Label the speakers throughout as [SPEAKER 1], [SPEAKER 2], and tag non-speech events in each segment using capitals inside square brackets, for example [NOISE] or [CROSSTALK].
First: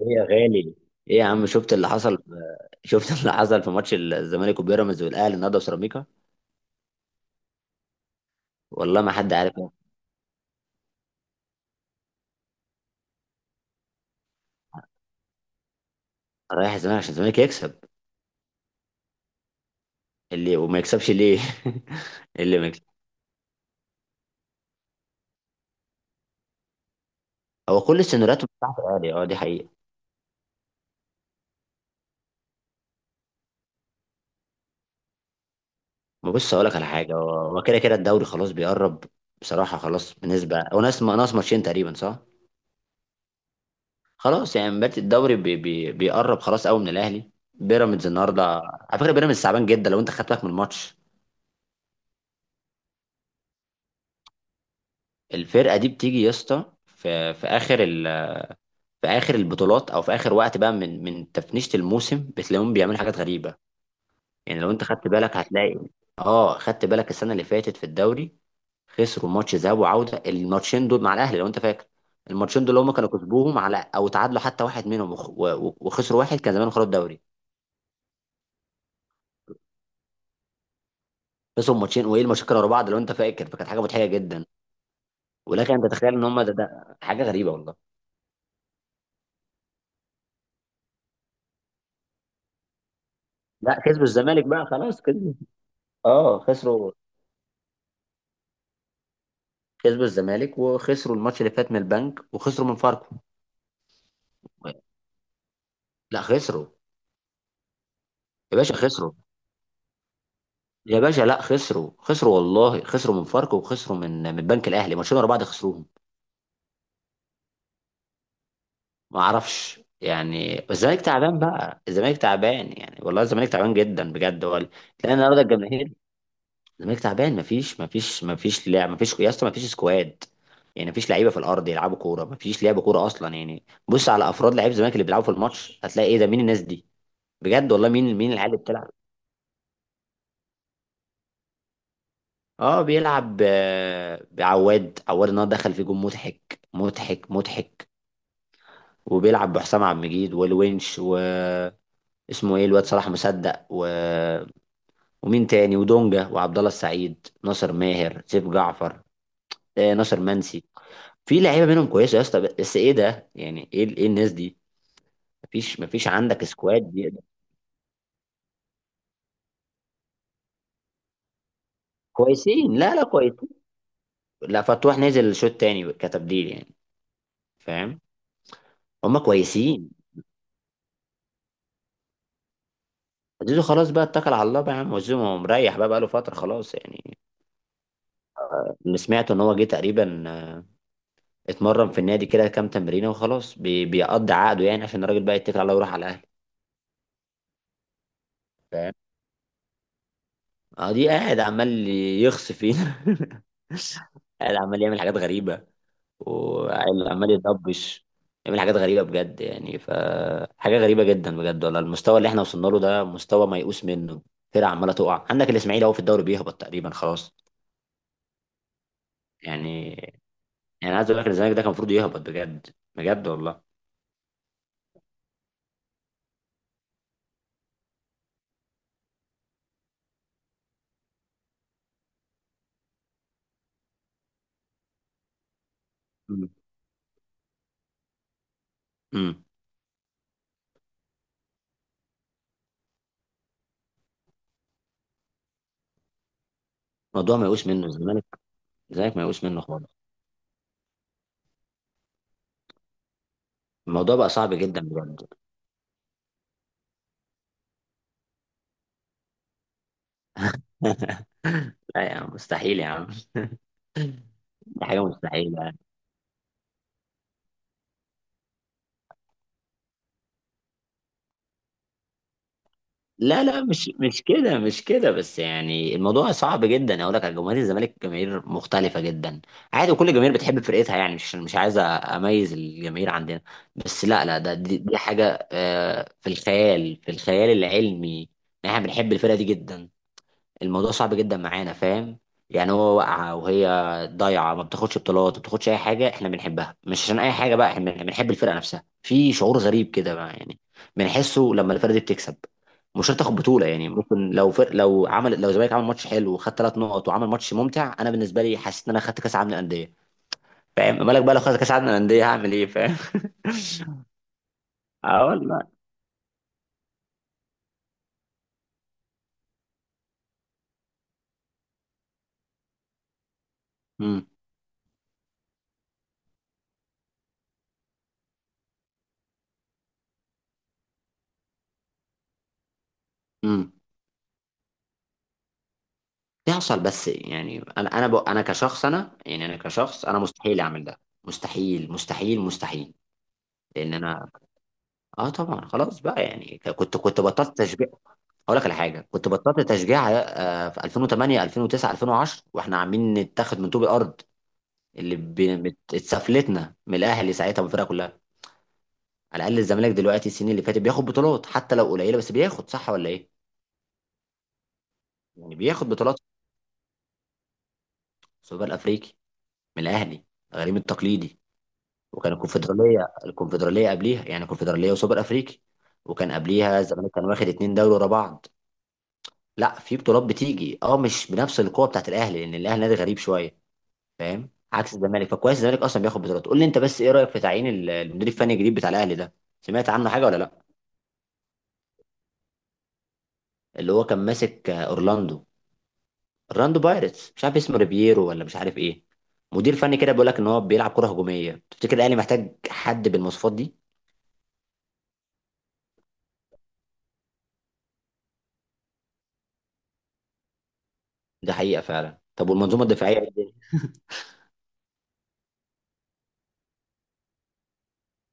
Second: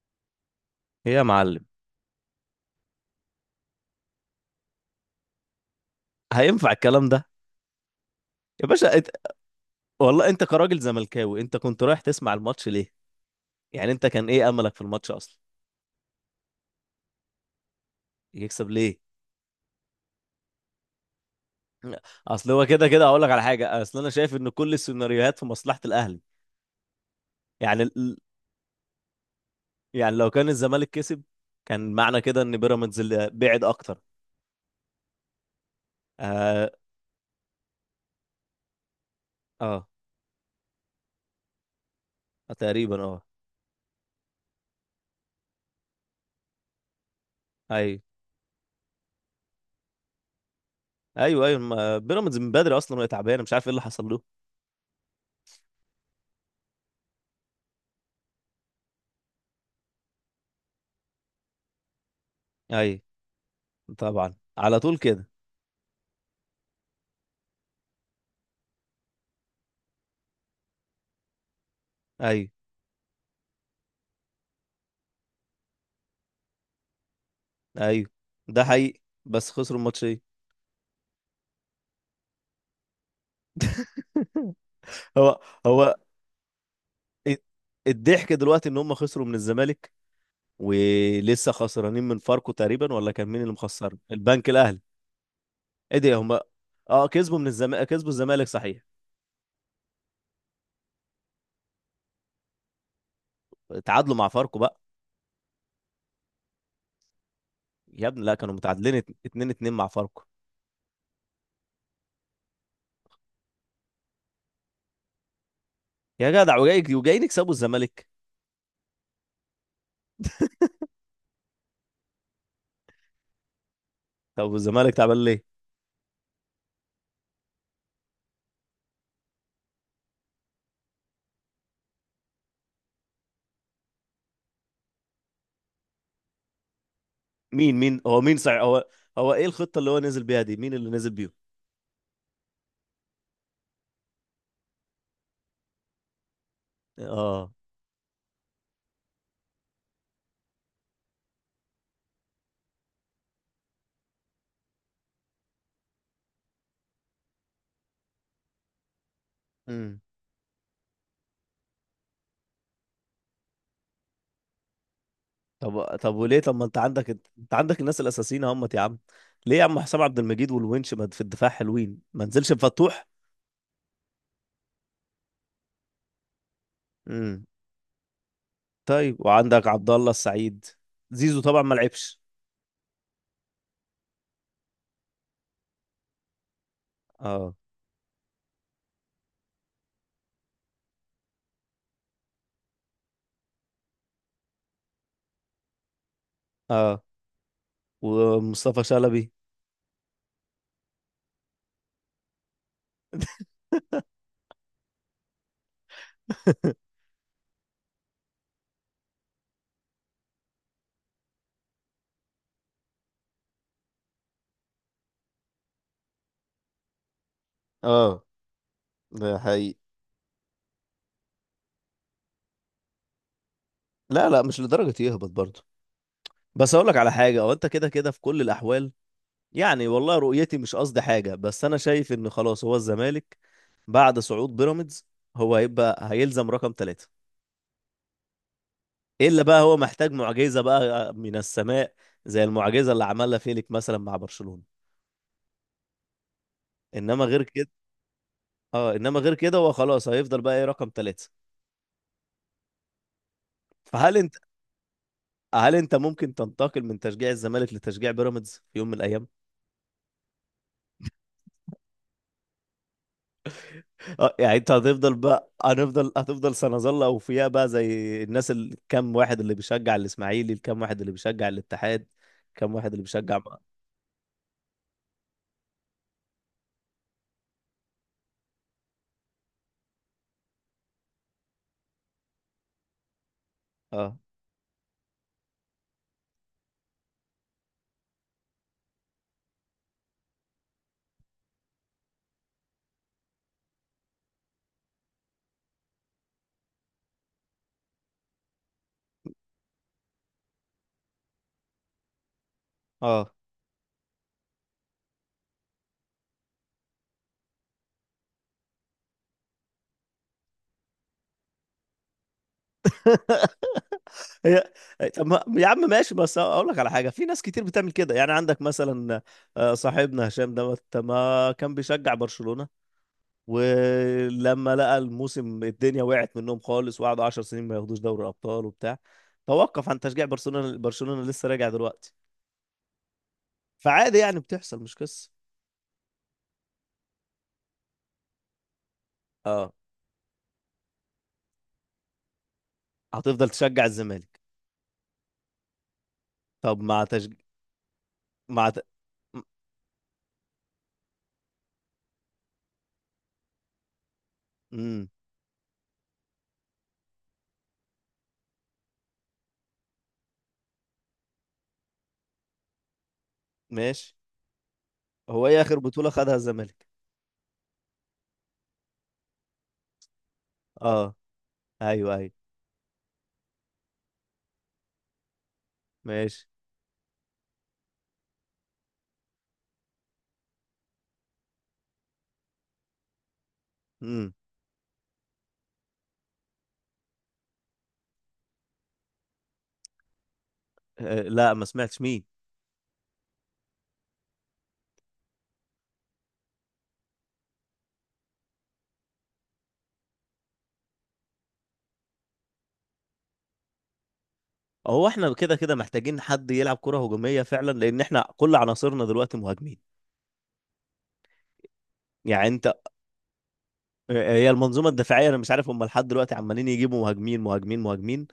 [SPEAKER 1] ايه يا غالي.
[SPEAKER 2] ايه
[SPEAKER 1] ايه
[SPEAKER 2] يا
[SPEAKER 1] يا عم،
[SPEAKER 2] معلم.
[SPEAKER 1] شفت اللي حصل؟ [LAUGHS] شفت اللي حصل في ماتش الزمالك وبيراميدز والاهلي النهارده وسيراميكا.
[SPEAKER 2] هينفع الكلام ده؟ يا باشا
[SPEAKER 1] والله
[SPEAKER 2] انت.
[SPEAKER 1] ما حد عارف.
[SPEAKER 2] والله انت كراجل زملكاوي، انت كنت رايح تسمع الماتش ليه؟ يعني انت كان ايه املك في الماتش اصلا؟
[SPEAKER 1] رايح الزمالك عشان الزمالك يكسب.
[SPEAKER 2] يكسب ليه؟
[SPEAKER 1] اللي وما يكسبش ليه؟ [LAUGHS]
[SPEAKER 2] اصل
[SPEAKER 1] اللي
[SPEAKER 2] هو
[SPEAKER 1] ما يكسب.
[SPEAKER 2] كده كده اقول لك على حاجه. اصل انا شايف ان كل السيناريوهات في مصلحه الاهلي.
[SPEAKER 1] هو
[SPEAKER 2] يعني
[SPEAKER 1] كل
[SPEAKER 2] ال...
[SPEAKER 1] السيناريوهات بتاعت الاهلي، اه، دي حقيقه.
[SPEAKER 2] يعني لو كان الزمالك كسب كان معنى كده ان بيراميدز اللي بعد اكتر.
[SPEAKER 1] ما بص اقول
[SPEAKER 2] اه
[SPEAKER 1] لك على حاجه، هو كده كده الدوري خلاص بيقرب. بصراحه
[SPEAKER 2] اه
[SPEAKER 1] خلاص بنسبه، هو ناقص ناقص ماتشين تقريبا صح.
[SPEAKER 2] تقريبا، اه.
[SPEAKER 1] خلاص يعني بات الدوري بي بي بيقرب خلاص قوي من الاهلي.
[SPEAKER 2] ايوه
[SPEAKER 1] بيراميدز النهارده. على فكره، بيراميدز تعبان جدا لو انت خدت بالك من الماتش.
[SPEAKER 2] ايوه ايوه، بيراميدز من بدري اصلا وهي تعبانه، مش عارف ايه اللي حصل له.
[SPEAKER 1] الفرقه دي بتيجي يا اسطى في في اخر البطولات، او في اخر وقت بقى من تفنيشه الموسم، بتلاقيهم بيعملوا
[SPEAKER 2] ايوه.
[SPEAKER 1] حاجات غريبه.
[SPEAKER 2] طبعا،
[SPEAKER 1] يعني لو
[SPEAKER 2] على
[SPEAKER 1] انت
[SPEAKER 2] طول
[SPEAKER 1] خدت
[SPEAKER 2] كده.
[SPEAKER 1] بالك هتلاقي. اه، خدت بالك السنه اللي فاتت في الدوري، خسروا ماتش ذهاب وعوده، الماتشين دول مع الاهلي لو انت فاكر.
[SPEAKER 2] ايوه،
[SPEAKER 1] الماتشين دول هم كانوا كسبوهم على، او تعادلوا حتى واحد منهم، وخسروا واحد، كان زمان خرجوا الدوري.
[SPEAKER 2] ايوه، ده حقيقي بس خسروا الماتشين.
[SPEAKER 1] خسروا ماتشين وايه المشاكل ورا بعض لو انت فاكر، فكانت حاجه مضحكه جدا.
[SPEAKER 2] [LAUGHS] هو
[SPEAKER 1] ولكن انت
[SPEAKER 2] هو
[SPEAKER 1] تتخيل ان هم ده حاجه غريبه والله.
[SPEAKER 2] الضحك دلوقتي ان هم خسروا من الزمالك، ولسه خسرانين من فاركو تقريبا، ولا كان مين اللي
[SPEAKER 1] لا
[SPEAKER 2] مخسر
[SPEAKER 1] كسبوا الزمالك
[SPEAKER 2] البنك
[SPEAKER 1] بقى،
[SPEAKER 2] الاهلي؟
[SPEAKER 1] خلاص كسبوا.
[SPEAKER 2] ايه ده هم؟
[SPEAKER 1] اه خسروا.
[SPEAKER 2] اه، كسبوا من الزمالك، كسبوا الزمالك صحيح.
[SPEAKER 1] كسبوا الزمالك وخسروا الماتش اللي فات من البنك، وخسروا من فاركو.
[SPEAKER 2] تعادلوا مع فاركو بقى.
[SPEAKER 1] لا خسروا.
[SPEAKER 2] يا ابني لا، كانوا
[SPEAKER 1] يا باشا
[SPEAKER 2] متعادلين
[SPEAKER 1] خسروا.
[SPEAKER 2] 2-2 مع فاركو.
[SPEAKER 1] يا باشا، لا، خسروا خسروا والله، خسروا من فاركو وخسروا من البنك الاهلي ماتشين ورا بعض خسروهم.
[SPEAKER 2] يا جدع، وجاي وجايين يكسبوا الزمالك؟
[SPEAKER 1] ما اعرفش يعني، بس الزمالك تعبان بقى، الزمالك تعبان يعني، والله الزمالك تعبان جدا بجد
[SPEAKER 2] طب
[SPEAKER 1] والله.
[SPEAKER 2] الزمالك
[SPEAKER 1] لان
[SPEAKER 2] تعبان
[SPEAKER 1] النهارده
[SPEAKER 2] ليه؟
[SPEAKER 1] الجماهير. الزمالك تعبان، مفيش مفيش مفيش لعب، مفيش يا اسطى، مفيش سكواد. يعني مفيش لعيبه في الارض يلعبوا كوره، مفيش لعب كوره اصلا يعني. بص على افراد لعيب الزمالك اللي بيلعبوا في الماتش، هتلاقي ايه ده، مين الناس دي. بجد
[SPEAKER 2] مين
[SPEAKER 1] والله،
[SPEAKER 2] مين
[SPEAKER 1] مين
[SPEAKER 2] هو
[SPEAKER 1] مين
[SPEAKER 2] مين
[SPEAKER 1] العيال اللي
[SPEAKER 2] صحيح هو؟
[SPEAKER 1] بتلعب.
[SPEAKER 2] هو ايه الخطة اللي هو نزل بيها دي؟ مين اللي نزل بيهم؟
[SPEAKER 1] اه بيلعب بعواد، عواد النهارده دخل في جون، مضحك مضحك
[SPEAKER 2] اه.
[SPEAKER 1] مضحك. وبيلعب بحسام عبد المجيد والونش، واسمه ايه الواد صلاح مصدق ومين تاني، ودونجا وعبد الله السعيد، ناصر ماهر، سيف جعفر. آه
[SPEAKER 2] امم.
[SPEAKER 1] ناصر منسي. في لعيبه منهم كويسه يا اسطى، بس ايه ده يعني، ايه الناس دي. مفيش
[SPEAKER 2] طب
[SPEAKER 1] مفيش
[SPEAKER 2] طب وليه؟
[SPEAKER 1] عندك
[SPEAKER 2] طب ما انت
[SPEAKER 1] سكواد
[SPEAKER 2] عندك.
[SPEAKER 1] بيقدر.
[SPEAKER 2] انت عندك الناس الاساسيين اهمت يا عم. ليه يا عم، حسام عبد المجيد والونش ما في الدفاع حلوين، ما نزلش
[SPEAKER 1] كويسين، لا لا،
[SPEAKER 2] بفتوح؟
[SPEAKER 1] كويسين. لا، فتوح نزل شوط تاني كتبديل يعني.
[SPEAKER 2] امم.
[SPEAKER 1] فاهم.
[SPEAKER 2] طيب،
[SPEAKER 1] هما
[SPEAKER 2] وعندك عبد
[SPEAKER 1] كويسين.
[SPEAKER 2] الله السعيد. زيزو طبعا ما لعبش.
[SPEAKER 1] زيزو خلاص بقى، اتكل على الله بقى يا عم، وزيزو مريح بقى بقاله فترة خلاص يعني.
[SPEAKER 2] اه،
[SPEAKER 1] اللي سمعته ان هو جه تقريبا، اتمرن في النادي كده كام تمرينة وخلاص بيقضي عقده يعني، عشان الراجل بقى يتكل على الله ويروح على الاهلي.
[SPEAKER 2] اه. ومصطفى
[SPEAKER 1] فاهم.
[SPEAKER 2] شلبي.
[SPEAKER 1] اه دي قاعد عمال يخص فينا [LAUGHS] قاعد عمال يعمل حاجات غريبة،
[SPEAKER 2] [LAUGHS]
[SPEAKER 1] وعمال يضبش، يعمل حاجات غريبة بجد يعني. فحاجة غريبة جدا بجد والله، المستوى اللي احنا وصلنا له ده مستوى ميؤوس منه. فرقة عمالة تقع، عندك الإسماعيلي اهو في الدوري بيهبط تقريبا خلاص.
[SPEAKER 2] اه، ده حقيقي.
[SPEAKER 1] يعني، يعني عايز اقول لك إن الزمالك ده كان المفروض يهبط بجد، بجد والله.
[SPEAKER 2] لا، لا، مش لدرجة يهبط برضه. بس اقول لك على حاجة، هو انت كده كده في كل الاحوال. يعني والله رؤيتي مش قصدي حاجة، بس انا شايف ان خلاص هو الزمالك بعد صعود بيراميدز هو هيبقى
[SPEAKER 1] مم.
[SPEAKER 2] هيلزم رقم ثلاثة. الا
[SPEAKER 1] مم.
[SPEAKER 2] بقى هو محتاج معجزه بقى من السماء، زي المعجزه اللي عملها فيليك مثلا مع برشلونه. انما
[SPEAKER 1] الموضوع
[SPEAKER 2] غير
[SPEAKER 1] ما يقوس
[SPEAKER 2] كده.
[SPEAKER 1] منه الزمالك،
[SPEAKER 2] اه،
[SPEAKER 1] الزمالك
[SPEAKER 2] انما
[SPEAKER 1] ما
[SPEAKER 2] غير
[SPEAKER 1] يقوس
[SPEAKER 2] كده،
[SPEAKER 1] منه
[SPEAKER 2] هو
[SPEAKER 1] خالص،
[SPEAKER 2] خلاص هيفضل بقى ايه، رقم ثلاثه. فهل
[SPEAKER 1] الموضوع بقى
[SPEAKER 2] انت
[SPEAKER 1] صعب جدا بجد.
[SPEAKER 2] هل انت ممكن تنتقل من تشجيع الزمالك لتشجيع بيراميدز في يوم من الايام؟
[SPEAKER 1] [LAUGHS] لا يا عم، مستحيل يا عم.
[SPEAKER 2] اه يعني انت
[SPEAKER 1] دي حاجه
[SPEAKER 2] هتفضل بقى،
[SPEAKER 1] مستحيله.
[SPEAKER 2] هنفضل، هتفضل، سنظل اوفياء بقى زي الناس، الكام واحد اللي بيشجع الاسماعيلي، الكام واحد اللي بيشجع الاتحاد، كام واحد اللي بيشجع
[SPEAKER 1] لا
[SPEAKER 2] بقى.
[SPEAKER 1] لا، مش كده، مش كده، بس يعني الموضوع صعب جدا. اقول لك على جماهير الزمالك، جماهير مختلفه جدا. عادي وكل جماهير بتحب فرقتها يعني، مش عايز اميز الجماهير عندنا. بس،
[SPEAKER 2] اه،
[SPEAKER 1] لا لا، دي حاجه في الخيال، في الخيال العلمي. إن احنا بنحب الفرقه دي جدا، الموضوع صعب جدا معانا فاهم. يعني هو واقعة وهي ضايعة، ما بتاخدش بطولات، ما بتاخدش أي حاجة، إحنا بنحبها مش عشان أي حاجة بقى. إحنا بنحب الفرقة نفسها، في شعور غريب كده بقى يعني بنحسه لما الفرقة دي بتكسب. مش شرط
[SPEAKER 2] اه.
[SPEAKER 1] تاخد بطولة يعني، ممكن لو الزمالك عمل ماتش حلو وخد ثلاث نقط وعمل ماتش ممتع، أنا بالنسبة لي حسيت إن أنا خدت كأس العالم للأندية. فاهم مالك بقى، لو خدت كأس العالم للأندية هعمل إيه، فاهم. [LAUGHS]
[SPEAKER 2] [LAUGHS] هي. طب
[SPEAKER 1] اه
[SPEAKER 2] ما-
[SPEAKER 1] والله.
[SPEAKER 2] يا عم ماشي، بس اقول لك على حاجه، في ناس كتير بتعمل كده. يعني عندك مثلا، صاحبنا هشام دوت، ما كان بيشجع برشلونه؟ ولما لقى الموسم الدنيا وقعت منهم خالص، وقعدوا 10 سنين ما ياخدوش دوري الابطال وبتاع، توقف عن تشجيع برشلونه. برشلونه لسه راجع دلوقتي.
[SPEAKER 1] امم.
[SPEAKER 2] فعادي يعني، بتحصل، مش قصه.
[SPEAKER 1] بيحصل، بس يعني، انا كشخص، انا يعني، انا
[SPEAKER 2] اه.
[SPEAKER 1] كشخص، انا مستحيل اعمل ده، مستحيل مستحيل مستحيل.
[SPEAKER 2] هتفضل تشجع
[SPEAKER 1] لان انا،
[SPEAKER 2] الزمالك.
[SPEAKER 1] اه طبعا خلاص بقى يعني ك-
[SPEAKER 2] طب
[SPEAKER 1] كنت
[SPEAKER 2] مع
[SPEAKER 1] كنت
[SPEAKER 2] تشجيع.
[SPEAKER 1] بطلت تشجيع. اقول لك
[SPEAKER 2] مع
[SPEAKER 1] على
[SPEAKER 2] ت...
[SPEAKER 1] حاجه، كنت بطلت تشجيع في 2008 2009 2010، واحنا عاملين نتاخد من طوب الارض،
[SPEAKER 2] امم
[SPEAKER 1] اللي اتسفلتنا من الاهلي ساعتها والفرقه كلها. على الاقل الزمالك دلوقتي السنين اللي فاتت بياخد بطولات حتى لو قليله، بس بياخد صح ولا ايه؟
[SPEAKER 2] ماشي. هو
[SPEAKER 1] يعني
[SPEAKER 2] ايه اخر
[SPEAKER 1] بياخد
[SPEAKER 2] بطوله
[SPEAKER 1] بطولات
[SPEAKER 2] خدها الزمالك؟
[SPEAKER 1] في السوبر الافريقي من الاهلي، غريم
[SPEAKER 2] اه.
[SPEAKER 1] التقليدي.
[SPEAKER 2] ايوه، ايوه.
[SPEAKER 1] وكان الكونفدراليه، الكونفدراليه قبليها يعني، كونفدراليه وسوبر افريقي. وكان
[SPEAKER 2] ماشي.
[SPEAKER 1] قبليها الزمالك كان واخد اتنين دوري ورا بعض. لا في بطولات بتيجي، اه مش بنفس القوه بتاعت الاهلي، لان الاهلي نادي غريب شويه.
[SPEAKER 2] امم.
[SPEAKER 1] فاهم؟ عكس الزمالك، فكويس الزمالك اصلا بياخد بطولات. قول لي انت بس، ايه رايك في تعيين المدير الفني الجديد بتاع الاهلي ده، سمعت عنه حاجه ولا لا؟
[SPEAKER 2] [LAUGHS] لا، ما سمعتش، مين؟
[SPEAKER 1] اللي هو كان ماسك اورلاندو، اورلاندو بايرتس، مش عارف اسمه ريبييرو ولا مش عارف ايه. مدير فني كده بيقول لك ان هو بيلعب كره هجوميه، تفتكر الاهلي محتاج حد بالمواصفات دي؟
[SPEAKER 2] هو احنا كده كده محتاجين حد يلعب كرة هجومية فعلا، لان احنا كل عناصرنا دلوقتي مهاجمين.
[SPEAKER 1] ده حقيقه فعلا.
[SPEAKER 2] يعني
[SPEAKER 1] طب
[SPEAKER 2] انت
[SPEAKER 1] والمنظومه الدفاعيه إيه؟
[SPEAKER 2] هي المنظومة الدفاعية، انا مش عارف، هم لحد دلوقتي عمالين يجيبوا مهاجمين مهاجمين مهاجمين،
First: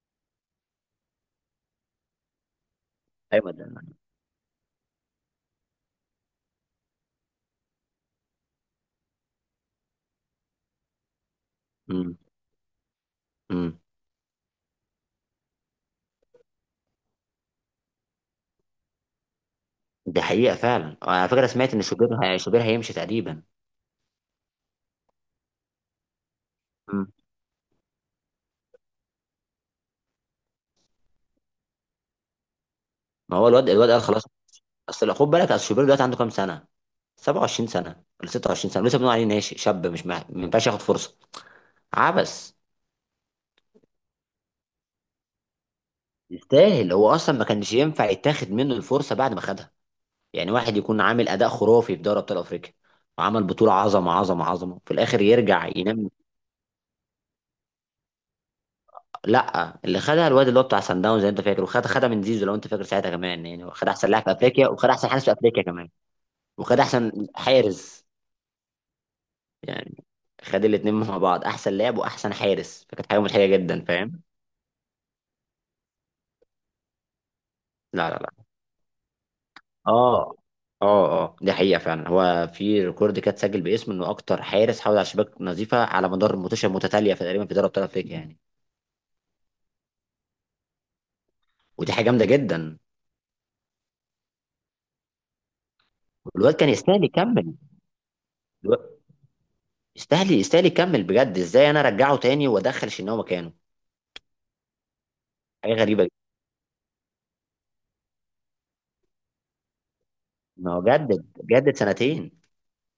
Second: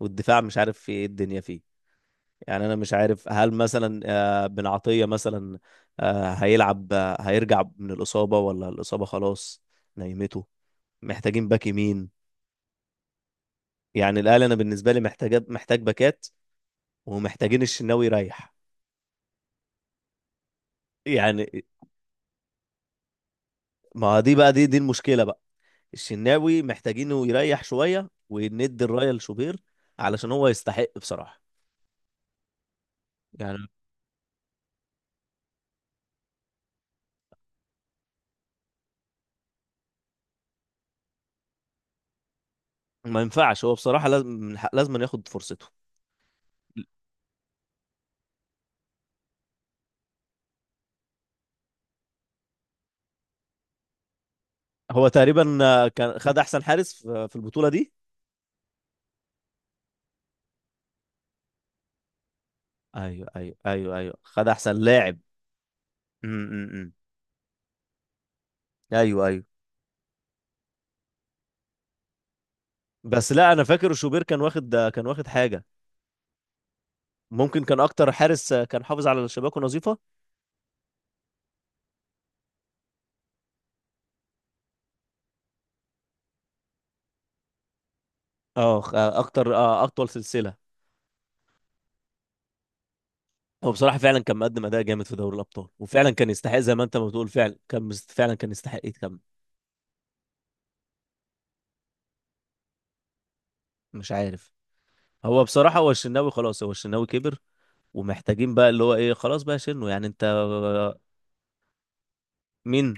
[SPEAKER 2] والدفاع مش عارف في ايه الدنيا فيه. يعني انا مش عارف، هل
[SPEAKER 1] ايوه.
[SPEAKER 2] مثلا بن عطية مثلا هيلعب، هيرجع من الإصابة ولا الإصابة خلاص نايمته؟ محتاجين باك يمين.
[SPEAKER 1] امم. امم.
[SPEAKER 2] يعني الأهلي انا بالنسبة لي محتاج باكات، ومحتاجين الشناوي يريح.
[SPEAKER 1] دي حقيقة فعلا، على
[SPEAKER 2] يعني
[SPEAKER 1] فكرة سمعت ان شوبير شوبير هيمشي تقريبا.
[SPEAKER 2] ما دي بقى، دي المشكله بقى. الشناوي
[SPEAKER 1] امم.
[SPEAKER 2] محتاجينه يريح شويه وندي الرايه لشوبير علشان هو يستحق بصراحه.
[SPEAKER 1] ما هو
[SPEAKER 2] يعني
[SPEAKER 1] الواد قال خلاص. اصل خد بالك، اصل شوبير دلوقتي عنده كام سنة، 27 سنة ولا 26 سنة، لسه بنقول عليه ناشئ شاب مش مع... ما ينفعش ياخد فرصة. عبس.
[SPEAKER 2] ما ينفعش، هو بصراحه لازم، لازم ياخد فرصته.
[SPEAKER 1] يستاهل، هو اصلا ما كانش ينفع يتاخد منه الفرصة بعد ما خدها. يعني واحد يكون عامل اداء خرافي في دوري ابطال افريقيا، وعمل بطولة عظمة عظمة عظمة، في
[SPEAKER 2] هو
[SPEAKER 1] الاخر
[SPEAKER 2] تقريبا
[SPEAKER 1] يرجع ينام.
[SPEAKER 2] كان خد احسن حارس في البطوله دي.
[SPEAKER 1] لا، اللي خدها الواد اللي هو بتاع سان داونز زي انت فاكر، خدها من زيزو لو انت فاكر ساعتها
[SPEAKER 2] ايوه،
[SPEAKER 1] كمان،
[SPEAKER 2] ايوه،
[SPEAKER 1] يعني خد
[SPEAKER 2] ايوه،
[SPEAKER 1] احسن
[SPEAKER 2] ايوه،
[SPEAKER 1] لاعب في
[SPEAKER 2] خد
[SPEAKER 1] افريقيا
[SPEAKER 2] احسن
[SPEAKER 1] وخد احسن
[SPEAKER 2] لاعب.
[SPEAKER 1] حارس في افريقيا كمان.
[SPEAKER 2] م- م-
[SPEAKER 1] وخد
[SPEAKER 2] م.
[SPEAKER 1] احسن حارس
[SPEAKER 2] ايوه، ايوه.
[SPEAKER 1] يعني، خد الاثنين مع بعض، احسن لاعب واحسن حارس، فكانت حاجه
[SPEAKER 2] بس
[SPEAKER 1] مضحكه
[SPEAKER 2] لا، انا
[SPEAKER 1] جدا
[SPEAKER 2] فاكر شوبير
[SPEAKER 1] فاهم.
[SPEAKER 2] كان واخد، كان واخد حاجه. ممكن كان
[SPEAKER 1] لا
[SPEAKER 2] اكتر
[SPEAKER 1] لا لا.
[SPEAKER 2] حارس كان حافظ على شباكه نظيفه.
[SPEAKER 1] اه. اه اه دي حقيقه فعلا، هو في ريكورد كده اتسجل باسمه، انه اكتر حارس حافظ على شباك نظيفه على مدار ماتشات متتاليه في تقريبا في دوري ابطال افريقيا يعني.
[SPEAKER 2] اه، اكتر، اطول سلسله.
[SPEAKER 1] ودي حاجه جامده جدا.
[SPEAKER 2] هو بصراحة فعلا كان مقدم أداء جامد في دوري الأبطال، وفعلا كان
[SPEAKER 1] والواد
[SPEAKER 2] يستحق
[SPEAKER 1] كان
[SPEAKER 2] زي ما أنت
[SPEAKER 1] يستاهل
[SPEAKER 2] ما بتقول.
[SPEAKER 1] يكمل،
[SPEAKER 2] فعلا كان فعلا كان يستحق
[SPEAKER 1] الواد-
[SPEAKER 2] يتكمل.
[SPEAKER 1] يستاهل يستاهل يكمل بجد. ازاي انا ارجعه تاني وادخل شناوي مكانه،
[SPEAKER 2] مش عارف. هو
[SPEAKER 1] حاجة
[SPEAKER 2] بصراحة، هو
[SPEAKER 1] غريبة جدا.
[SPEAKER 2] الشناوي خلاص، هو الشناوي كبر، ومحتاجين بقى اللي هو إيه، خلاص بقى شنو يعني أنت.
[SPEAKER 1] ما هو جدد جدد سنتين
[SPEAKER 2] مين؟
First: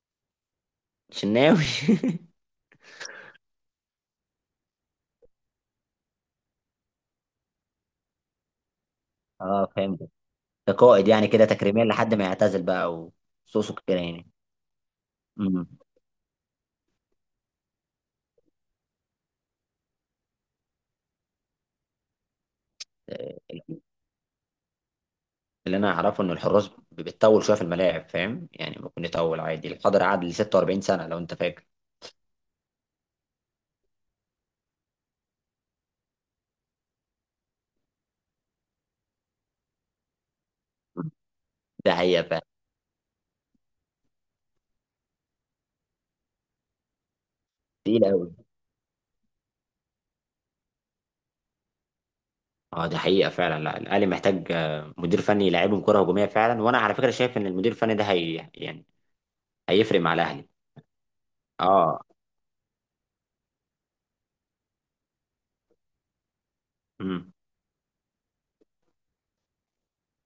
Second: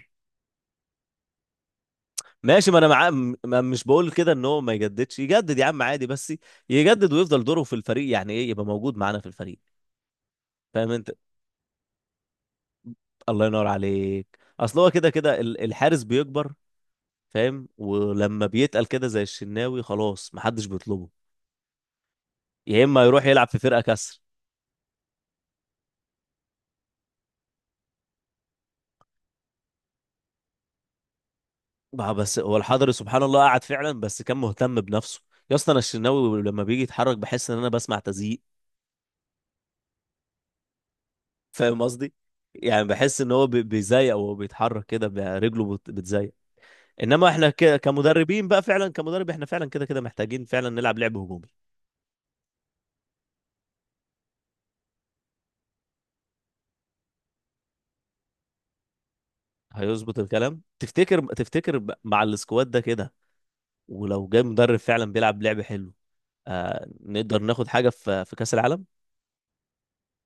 [SPEAKER 1] شناوي. [LAUGHS]
[SPEAKER 2] ماشي. ما أنا معاه، م- ما مش بقول كده إن هو ما يجددش. يجدد يا عم عادي، بس يجدد ويفضل دوره في الفريق. يعني إيه يبقى موجود معانا في الفريق.
[SPEAKER 1] اه فهمت. ده
[SPEAKER 2] فاهم
[SPEAKER 1] قائد
[SPEAKER 2] أنت.
[SPEAKER 1] يعني كده تكريميا لحد ما يعتزل بقى،
[SPEAKER 2] الله ينور
[SPEAKER 1] وصوصه كده يعني.
[SPEAKER 2] عليك. أصل هو كده كده،
[SPEAKER 1] امم.
[SPEAKER 2] الحارس بيكبر، فاهم، ولما بيتقل كده زي الشناوي خلاص محدش بيطلبه. يا اما يروح يلعب في فرقه كسر
[SPEAKER 1] اللي انا اعرفه ان الحراس بتطول شويه في الملاعب، فاهم يعني ممكن يطول عادي، الحضري قعد ل 46 سنه لو انت فاكر.
[SPEAKER 2] بقى. بس هو الحضري سبحان الله قعد فعلا، بس كان مهتم بنفسه. يا اسطى، انا الشناوي لما بيجي يتحرك بحس ان انا بسمع تزييق،
[SPEAKER 1] مم.
[SPEAKER 2] فاهم
[SPEAKER 1] ده
[SPEAKER 2] قصدي؟
[SPEAKER 1] حقيقه فعلا.
[SPEAKER 2] يعني بحس ان هو بيزيق، وهو بيتحرك كده رجله بتزيق. انما احنا
[SPEAKER 1] تقيل قوي.
[SPEAKER 2] كمدربين بقى، فعلا كمدرب احنا فعلا كده كده محتاجين فعلا نلعب لعب هجومي.
[SPEAKER 1] اه ده حقيقه فعلا. لا الاهلي محتاج مدير فني يلعبهم كره هجوميه فعلا، وانا على فكره شايف ان المدير الفني ده هي يعني هيفرق مع
[SPEAKER 2] هيظبط
[SPEAKER 1] الاهلي.
[SPEAKER 2] الكلام تفتكر؟
[SPEAKER 1] اه.
[SPEAKER 2] مع السكواد ده كده، ولو جاي مدرب فعلا بيلعب لعب حلو، آه
[SPEAKER 1] مم.
[SPEAKER 2] نقدر ناخد حاجه في كاس العالم.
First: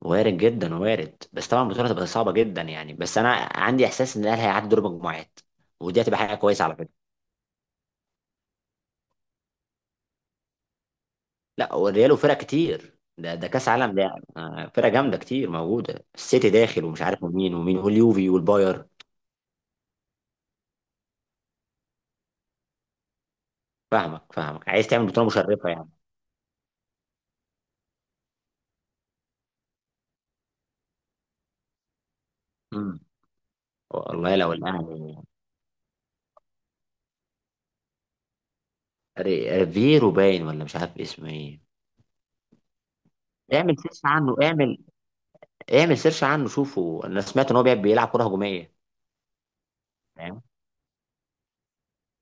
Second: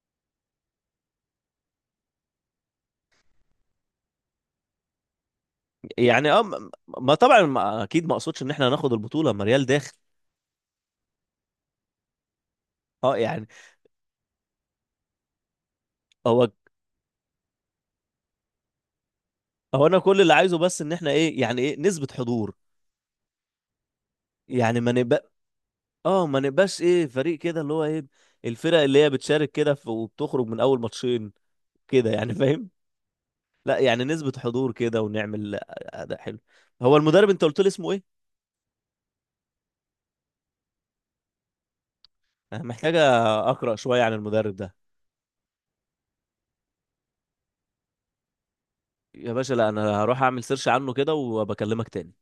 [SPEAKER 1] وارد جدا، وارد بس طبعا البطوله هتبقى صعبه جدا يعني، بس انا عندي احساس ان الاهلي هيعدي دور مجموعات، ودي هتبقى
[SPEAKER 2] يعني
[SPEAKER 1] حاجه
[SPEAKER 2] اه،
[SPEAKER 1] كويسه
[SPEAKER 2] م-
[SPEAKER 1] على فكره.
[SPEAKER 2] ما طبعا، ما اكيد ما اقصدش ان احنا هناخد البطوله. ما ريال داخل.
[SPEAKER 1] لا والريال وفرق كتير،
[SPEAKER 2] اه،
[SPEAKER 1] ده
[SPEAKER 2] يعني.
[SPEAKER 1] ده كاس عالم ده يعني. فرق جامده كتير موجوده،
[SPEAKER 2] هو
[SPEAKER 1] السيتي داخل ومش عارف مين ومين، واليوفي والباير.
[SPEAKER 2] هو انا كل اللي عايزه بس ان احنا ايه، يعني ايه نسبه حضور.
[SPEAKER 1] فاهمك فاهمك،
[SPEAKER 2] يعني
[SPEAKER 1] عايز
[SPEAKER 2] ما
[SPEAKER 1] تعمل بطوله
[SPEAKER 2] نبقى،
[SPEAKER 1] مشرفه يعني.
[SPEAKER 2] اه، ما نبقاش ايه، فريق كده اللي هو ايه، الفرق اللي هي بتشارك كده وبتخرج من اول ماتشين كده، يعني فاهم.
[SPEAKER 1] امم.
[SPEAKER 2] لا، يعني نسبه
[SPEAKER 1] والله لو
[SPEAKER 2] حضور كده،
[SPEAKER 1] الاهلي.
[SPEAKER 2] ونعمل اداء حلو. هو المدرب انت قلت لي اسمه ايه؟
[SPEAKER 1] ريفيرو باين ولا مش عارف اسمه ايه.
[SPEAKER 2] انا محتاجه اقرا
[SPEAKER 1] اعمل سيرش
[SPEAKER 2] شويه عن
[SPEAKER 1] عنه،
[SPEAKER 2] المدرب ده.
[SPEAKER 1] اعمل. اعمل سيرش عنه شوفه، انا سمعت ان هو بيلعب كره هجوميه.
[SPEAKER 2] يا باشا، لا، انا هروح
[SPEAKER 1] تمام.
[SPEAKER 2] اعمل سيرش عنه كده وبكلمك تاني.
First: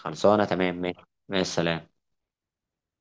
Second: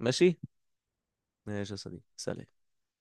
[SPEAKER 2] ماشي.
[SPEAKER 1] تمام ماشي. مع
[SPEAKER 2] ماشي يا
[SPEAKER 1] السلامه.
[SPEAKER 2] صديقي، سلام.